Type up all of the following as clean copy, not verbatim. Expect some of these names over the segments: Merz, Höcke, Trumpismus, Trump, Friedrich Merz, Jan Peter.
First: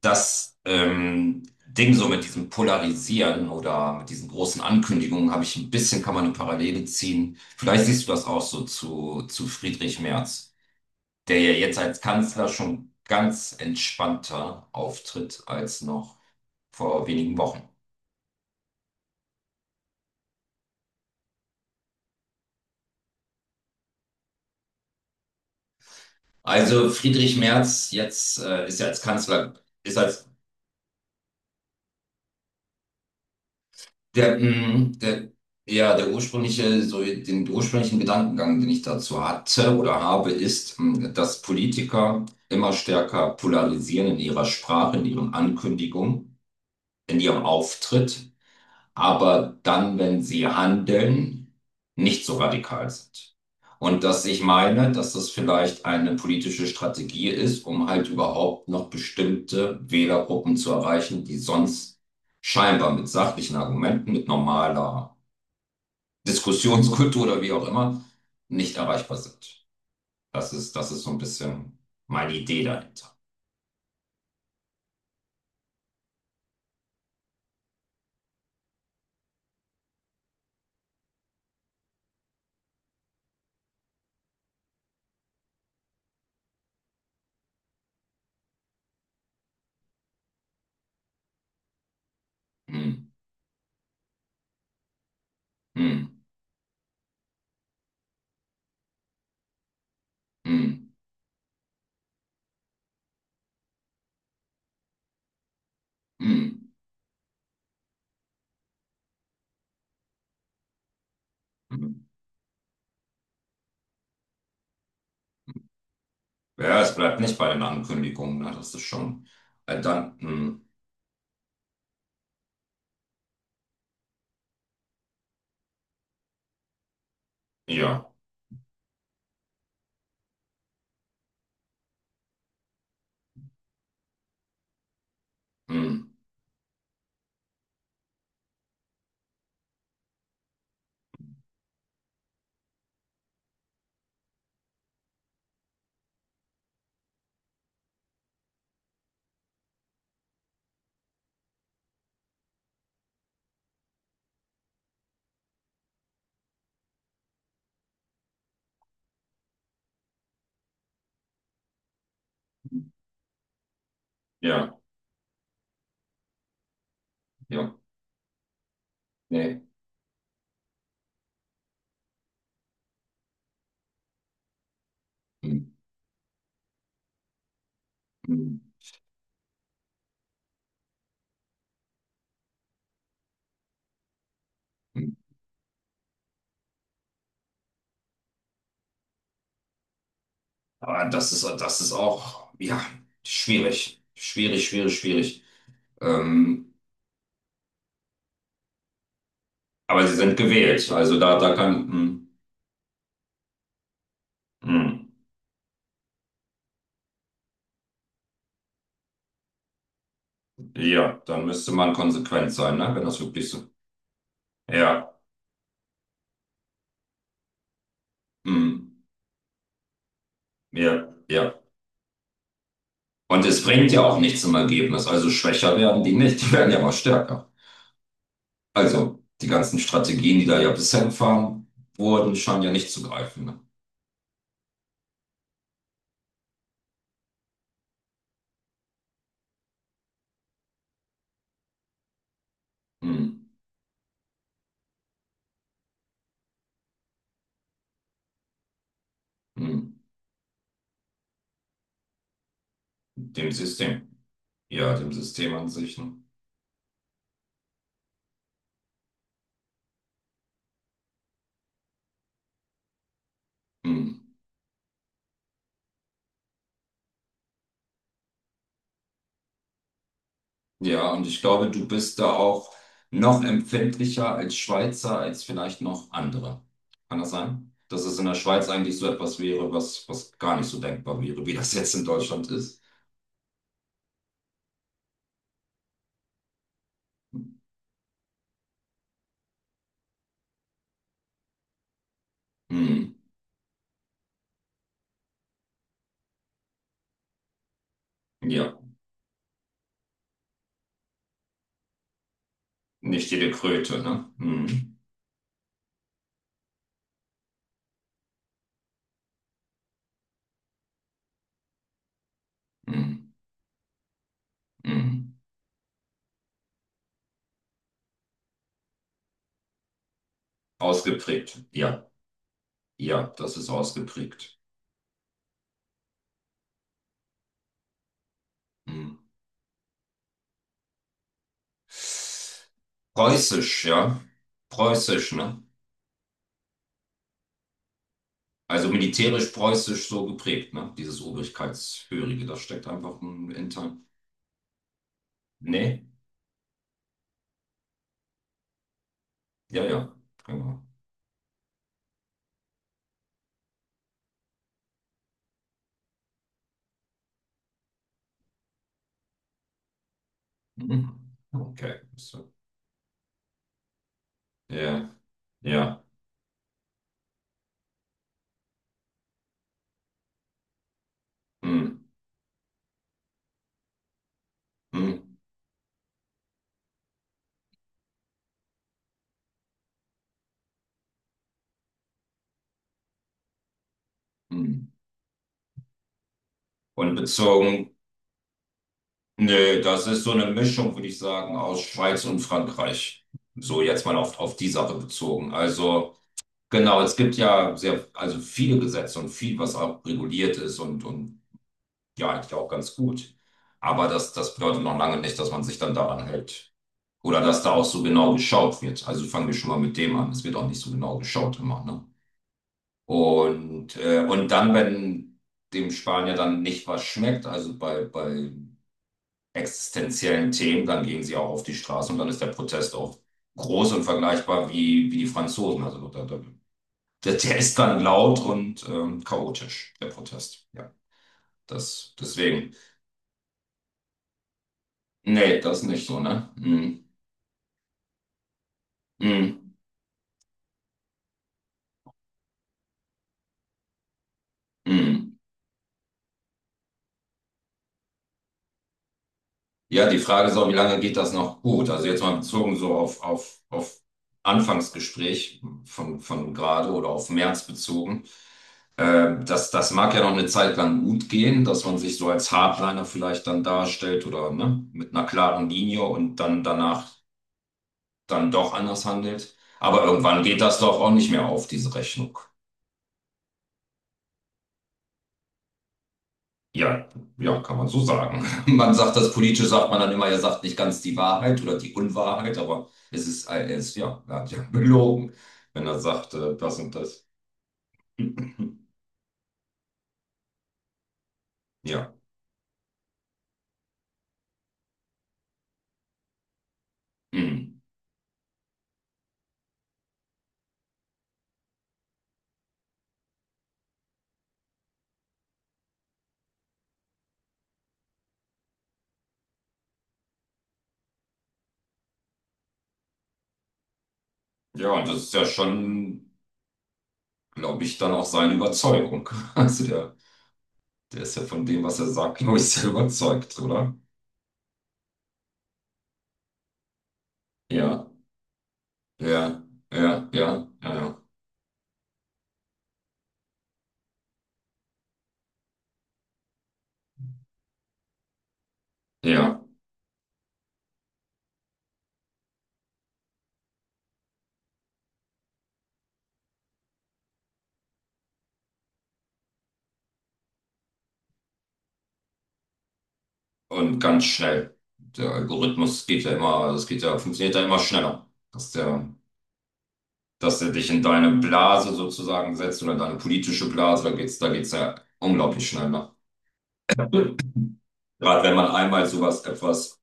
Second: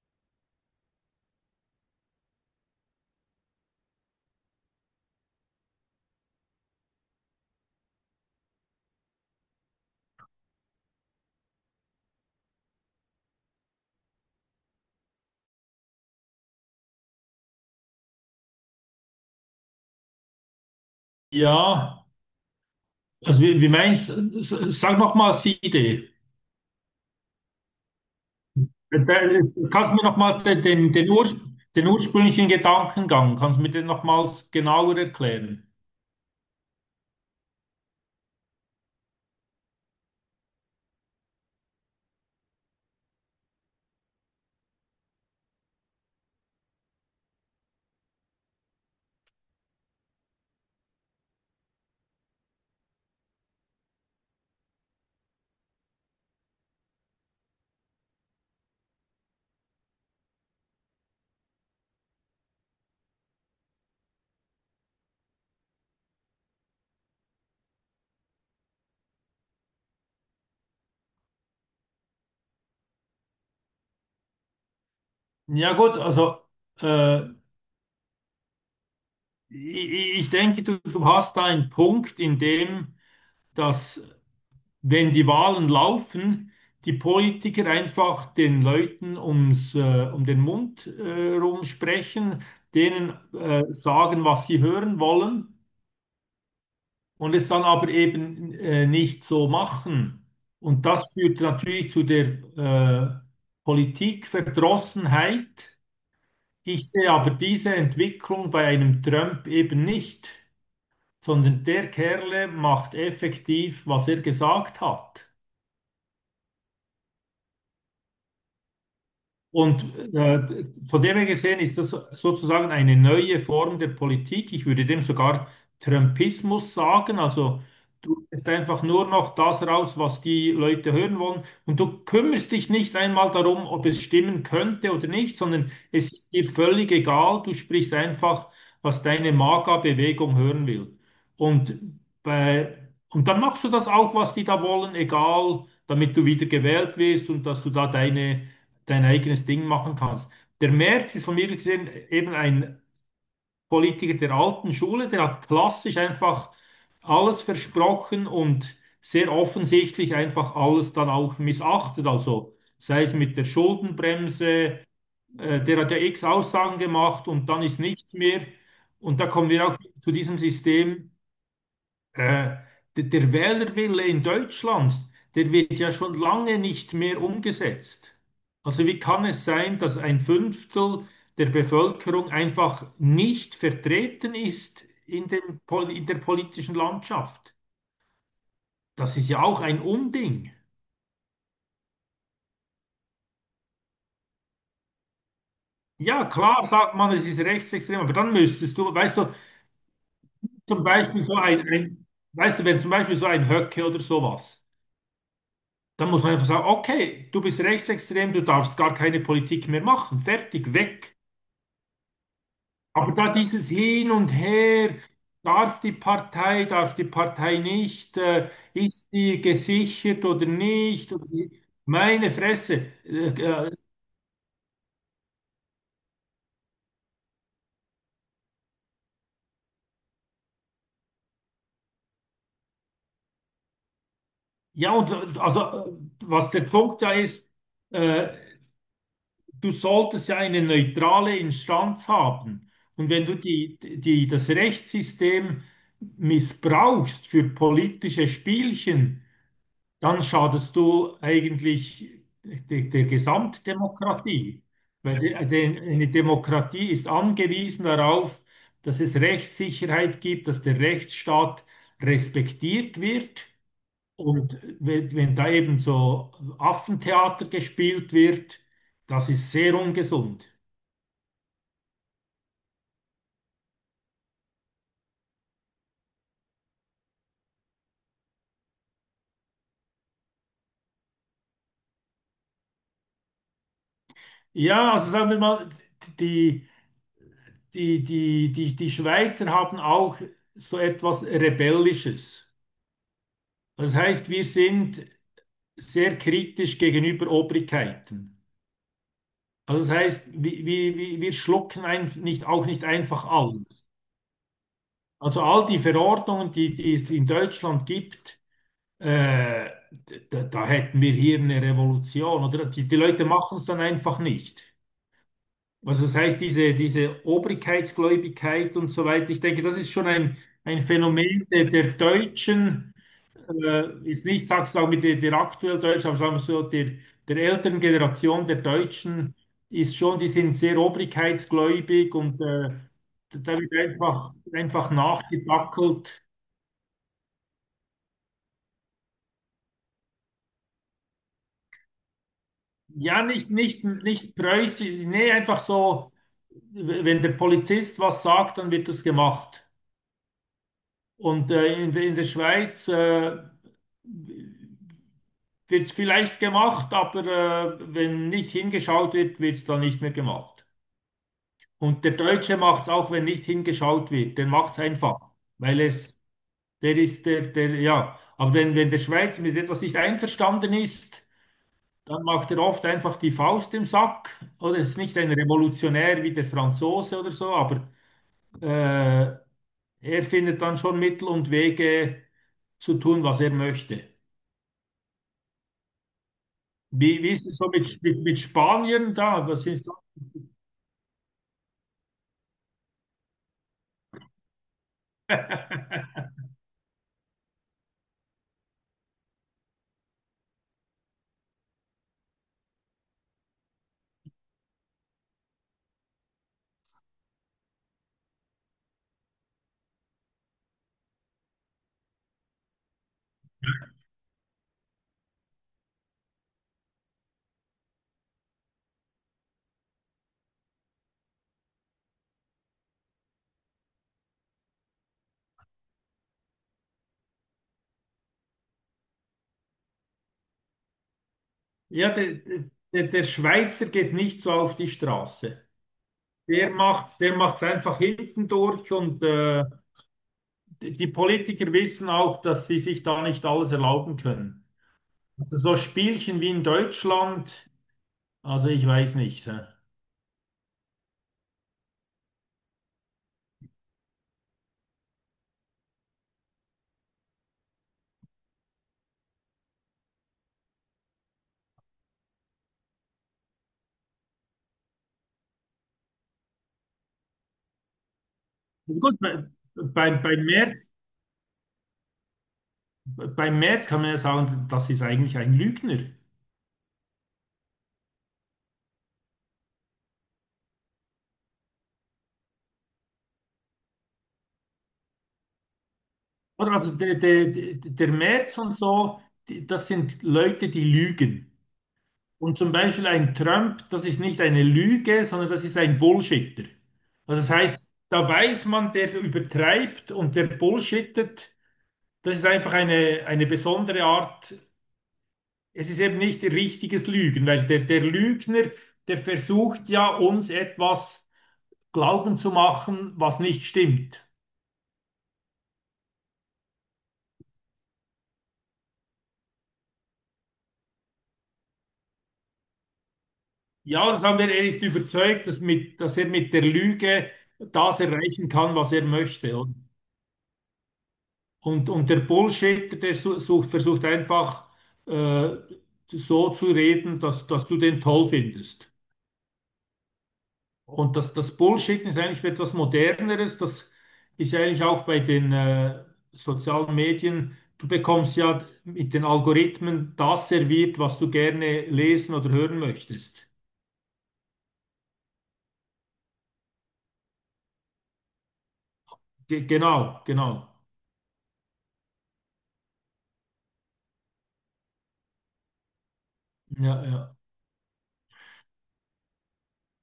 Das Ding so mit diesem Polarisieren oder mit diesen großen Ankündigungen habe ich ein bisschen, kann man eine Parallele ziehen. Vielleicht siehst du das auch so zu Friedrich Merz, der ja jetzt als Kanzler schon ganz entspannter auftritt als noch vor wenigen Wochen. Ja, also wie meinst du, sag noch mal die Idee. Also Friedrich Merz jetzt ist ja als Kannst Kanzler, du ist mir noch als mal Urs, den ursprünglichen Gedankengang, kannst du mir den Der, nochmals mm, genauer der, erklären? ja, der ursprüngliche, so den ursprünglichen Gedankengang, den ich dazu hatte oder habe, ist, dass Politiker immer stärker polarisieren in ihrer Sprache, in ihren Ankündigungen, in ihrem Auftritt, aber dann, wenn sie handeln, nicht so radikal sind. Und dass ich meine, dass das vielleicht eine politische Strategie ist, um halt überhaupt noch bestimmte Wählergruppen zu erreichen, die sonst scheinbar mit sachlichen Argumenten, mit normaler Diskussionskultur oder wie auch immer, nicht erreichbar sind. Das ist so ein bisschen meine Idee dahinter. Ja gut, also äh, ich denke, du hast da einen Punkt, in dem, dass wenn die Wahlen laufen, die Politiker einfach den Leuten um den Mund rum sprechen, denen Hm, sagen, was sie hören wollen. hm, Und es dann aber eben nicht so machen. Und hm, das führt natürlich zu der äh, Politikverdrossenheit. hm, Ich sehe aber diese Entwicklung bei einem Trump eben nicht, sondern der hm. Kerle macht effektiv, was er gesagt hat. Ja, es bleibt nicht bei den Ankündigungen, ne? Das ist schon. Äh, Und dann, mh, von dem her gesehen ist das sozusagen eine neue Form der Politik. Ich würde dem sogar Trumpismus sagen. Also ja, du lässt einfach nur noch das raus, was die Leute hören wollen. Und du kümmerst dich nicht einmal darum, ob es stimmen könnte oder nicht, sondern mh, es ist dir völlig egal. Du sprichst einfach, was deine Magerbewegung hören will. Und, bei, und dann machst du das auch, was die da wollen, egal, damit du wieder gewählt wirst und dass du da dein eigenes Ding machen kannst. Der Merz ist von mir gesehen eben ein Politiker der alten Schule, der hat klassisch einfach alles versprochen und sehr offensichtlich einfach alles dann auch missachtet. Also sei es mit der ja, Schuldenbremse, der hat ja x Aussagen gemacht und dann ja, ist nichts mehr. Und da kommen nee. wir auch zu diesem System. Äh, Der Wählerwille in Deutschland, der Mh, wird ja schon lange nicht mehr umgesetzt. mh, Also wie kann es sein, dass ein Fünftel der Bevölkerung einfach nicht vertreten ist in mh. In der politischen Landschaft? Das ist ja auch ein Unding. Das ist auch, ja, schwierig. Schwierig, schwierig, schwierig. Ja, klar Ähm, sagt man, es ist rechtsextrem, aber dann müsstest du, weißt du, aber sie sind zum gewählt. Also Beispiel da kann, wenn zum Beispiel so ein Höcke oder sowas. mh, mh, Dann muss man einfach sagen, okay, du bist rechtsextrem, du darfst gar keine Politik mehr machen. Fertig, weg. ja, dann müsste man konsequent sein, ne? Wenn Aber das da wirklich so. dieses Hin und Her, Ja, darf die Partei nicht, mh, ist die gesichert oder ja, nicht? Ja. Meine Fresse. Und es bringt ja auch nichts im Ergebnis. Also schwächer werden die nicht, die werden ja mal stärker. Also, die ganzen Strategien, die da ja bisher gefahren wurden, scheinen ja nicht zu greifen. Ne? Ja, und also, was der Punkt da ist, äh, du solltest ja eine neutrale Instanz haben. Und wenn du Hm, das Rechtssystem missbrauchst für politische Spielchen, hm. dann schadest du eigentlich der Dem System. Gesamtdemokratie. Ja, dem Weil System an sich. eine Ne? Demokratie ist angewiesen darauf, dass es Rechtssicherheit gibt, dass der Rechtsstaat respektiert wird. Hm. Und wenn da eben so Affentheater gespielt wird, das ist sehr ungesund. Ja, und ich glaube, du bist da auch noch empfindlicher als Schweizer, als vielleicht noch andere. Kann das sein? Dass es in der Schweiz eigentlich so etwas wäre, was gar nicht so denkbar wäre, wie das jetzt in Deutschland ist. Ja, also sagen wir mal, die, die Schweizer haben auch so etwas Rebellisches. Hm. Das heißt, wir sind sehr kritisch gegenüber Obrigkeiten. Ja, Also das heißt, wir schlucken ein, nicht, auch nicht einfach nicht jede alles. Kröte, ne? Hm. Also all die Verordnungen, die es in Deutschland gibt, Äh, da hätten wir hier eine Revolution, oder? Die, die Leute Hm. machen es dann einfach nicht. Hm. Also das heißt, diese Obrigkeitsgläubigkeit und so weiter, ich denke, das ist schon ein Phänomen Ausgeprägt. Der Ja, Deutschen, ja, das ist jetzt nicht, ausgeprägt. Sagen wir, der aktuell Deutschen, aber sagen wir so, der, der älteren Generation der Hm. Deutschen ist schon, die sind sehr obrigkeitsgläubig und da wird Preußisch, ja. Einfach Preußisch, ne? nachgedackelt. Also militärisch preußisch so geprägt, ne? Dieses Obrigkeitshörige, das steckt einfach Ja, ein Inter. nicht preußisch, nee, einfach Nee? so, wenn der Polizist was sagt, dann wird das gemacht. Ja, ja. Genau. Und in der Schweiz wird es vielleicht gemacht, aber wenn nicht hingeschaut wird, wird es dann nicht mehr gemacht. Mhm. Okay. Und der So. Deutsche macht es auch, wenn nicht hingeschaut wird. Der macht es Ja, einfach, weil ja. es, der ist ja. Aber wenn der Schweizer mit etwas nicht einverstanden ist, Mhm. dann macht er oft einfach die Faust im Sack. Oder ist nicht ein Mhm. Revolutionär wie der Franzose oder so, aber äh, er findet dann schon Mittel und Wege zu tun, was er möchte. Mhm. Und Wie, wie ist es so bezogen, mit Spaniern da? Was nee, ist da? das ist so eine Mischung, würde ich sagen, aus Schweiz und Frankreich. So jetzt mal auf die Sache bezogen. Also, genau, es gibt ja sehr, also viele Gesetze und viel, was auch reguliert ist und ja, eigentlich auch ganz gut. Aber das bedeutet noch lange nicht, dass man sich dann daran hält. Oder dass da auch so genau geschaut wird. Also fangen wir schon mal mit dem an. Es wird auch nicht so genau geschaut immer, ne? Und dann, wenn dem Spanier dann nicht was schmeckt, also bei existenziellen Themen, dann gehen sie auch auf die Straße und dann ist der Protest auch groß und vergleichbar wie, wie die Franzosen. Also der ist dann laut und chaotisch, der Protest. Ja, Ja, das, deswegen. Der Schweizer geht nicht so auf die Nee, Straße. das nicht so, ne? Hm, Der macht's einfach hinten durch und hm, die die Politiker wissen auch, dass sie sich da nicht alles erlauben können. hm. Also so Spielchen wie in Deutschland. Also ich weiß nicht. Hä. Ja, die Frage ist auch, wie lange geht das noch gut? Also jetzt mal bezogen so auf Anfangsgespräch von gerade oder auf März bezogen. Das mag ja noch eine Zeit lang gut gehen, dass man sich so als Hardliner vielleicht dann darstellt oder ne, mit einer klaren Linie und dann danach dann doch anders Gut, handelt. Aber bei, bei irgendwann geht das Merz, doch auch nicht mehr auf, diese Rechnung. bei Merz kann man ja sagen, das ist eigentlich ein Lügner. Ja, ja, kann man so sagen. Man sagt das politisch, sagt man dann immer, er sagt nicht ganz die Wahrheit oder die Unwahrheit, aber er ist, ja, er hat ja belogen, wenn er sagt, Oder das also und das. Der Merz und so, die, das sind Leute, die lügen. Ja. Und zum Beispiel ein Trump, das ist nicht eine Lüge, sondern das ist ein Bullshitter. Also das Hm. heißt, da weiß man, der übertreibt und der bullshittet. Das ist einfach eine besondere Art, es ist eben nicht richtiges Lügen, weil der Lügner, der versucht ja uns etwas glauben zu machen, was nicht stimmt. Ja, und das ist ja schon, glaube ich, dann auch seine Überzeugung. Also der, der ist ja von dem, was er sagt, glaube ich, sehr überzeugt, oder? Ja, das haben wir, er ist überzeugt, dass er mit der Lüge das Ja, erreichen kann, was er ja, möchte. ja, ja, ja, ja. Und der Bullshitter, sucht, versucht einfach äh, so zu reden, dass du den toll findest. Ja. Und das, das Bullshitten ist eigentlich etwas Moderneres. Das ist ja eigentlich auch bei den sozialen Medien. Du bekommst ja mit den Algorithmen das serviert, was du gerne lesen oder hören möchtest. Und ganz schnell. Der Algorithmus geht ja immer, das geht ja, funktioniert ja immer schneller. Dass der Ge Genau, genau. dass er dich in deine Blase sozusagen setzt oder deine politische Blase, da geht's ja unglaublich schnell nach. Ja, ja. Gerade wenn man einmal sowas etwas,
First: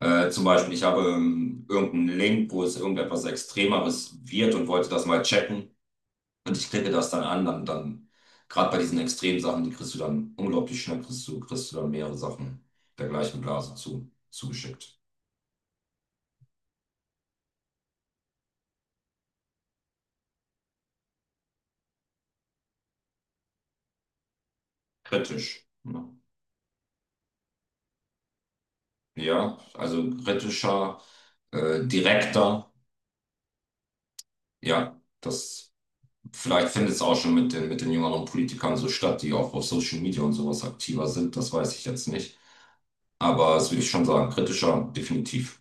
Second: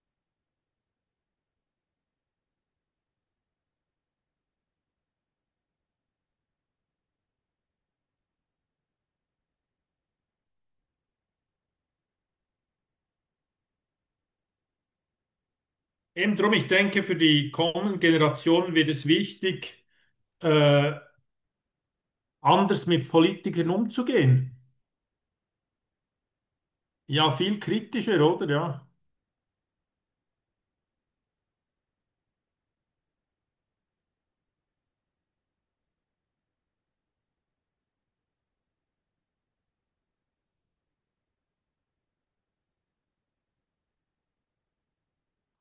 zum Beispiel, ich habe irgendeinen Link, wo es irgendetwas Extremeres wird und wollte das mal checken und ich klicke das dann an, dann gerade bei diesen extremen Sachen, die kriegst du dann unglaublich schnell, kriegst du dann mehrere Sachen der gleichen Blase zugeschickt. Eben drum, ich denke, für die kommenden Generationen wird es wichtig, äh, anders mit Politikern umzugehen. Kritisch. Ne? Ja, viel kritischer, oder? Ja. Ja, also kritischer, direkter, ja, das. Vielleicht findet es auch schon mit den jüngeren Politikern so statt, die auch auf Social Media und sowas aktiver sind. Das weiß ich jetzt nicht. Aber das würde ich schon sagen, kritischer, definitiv.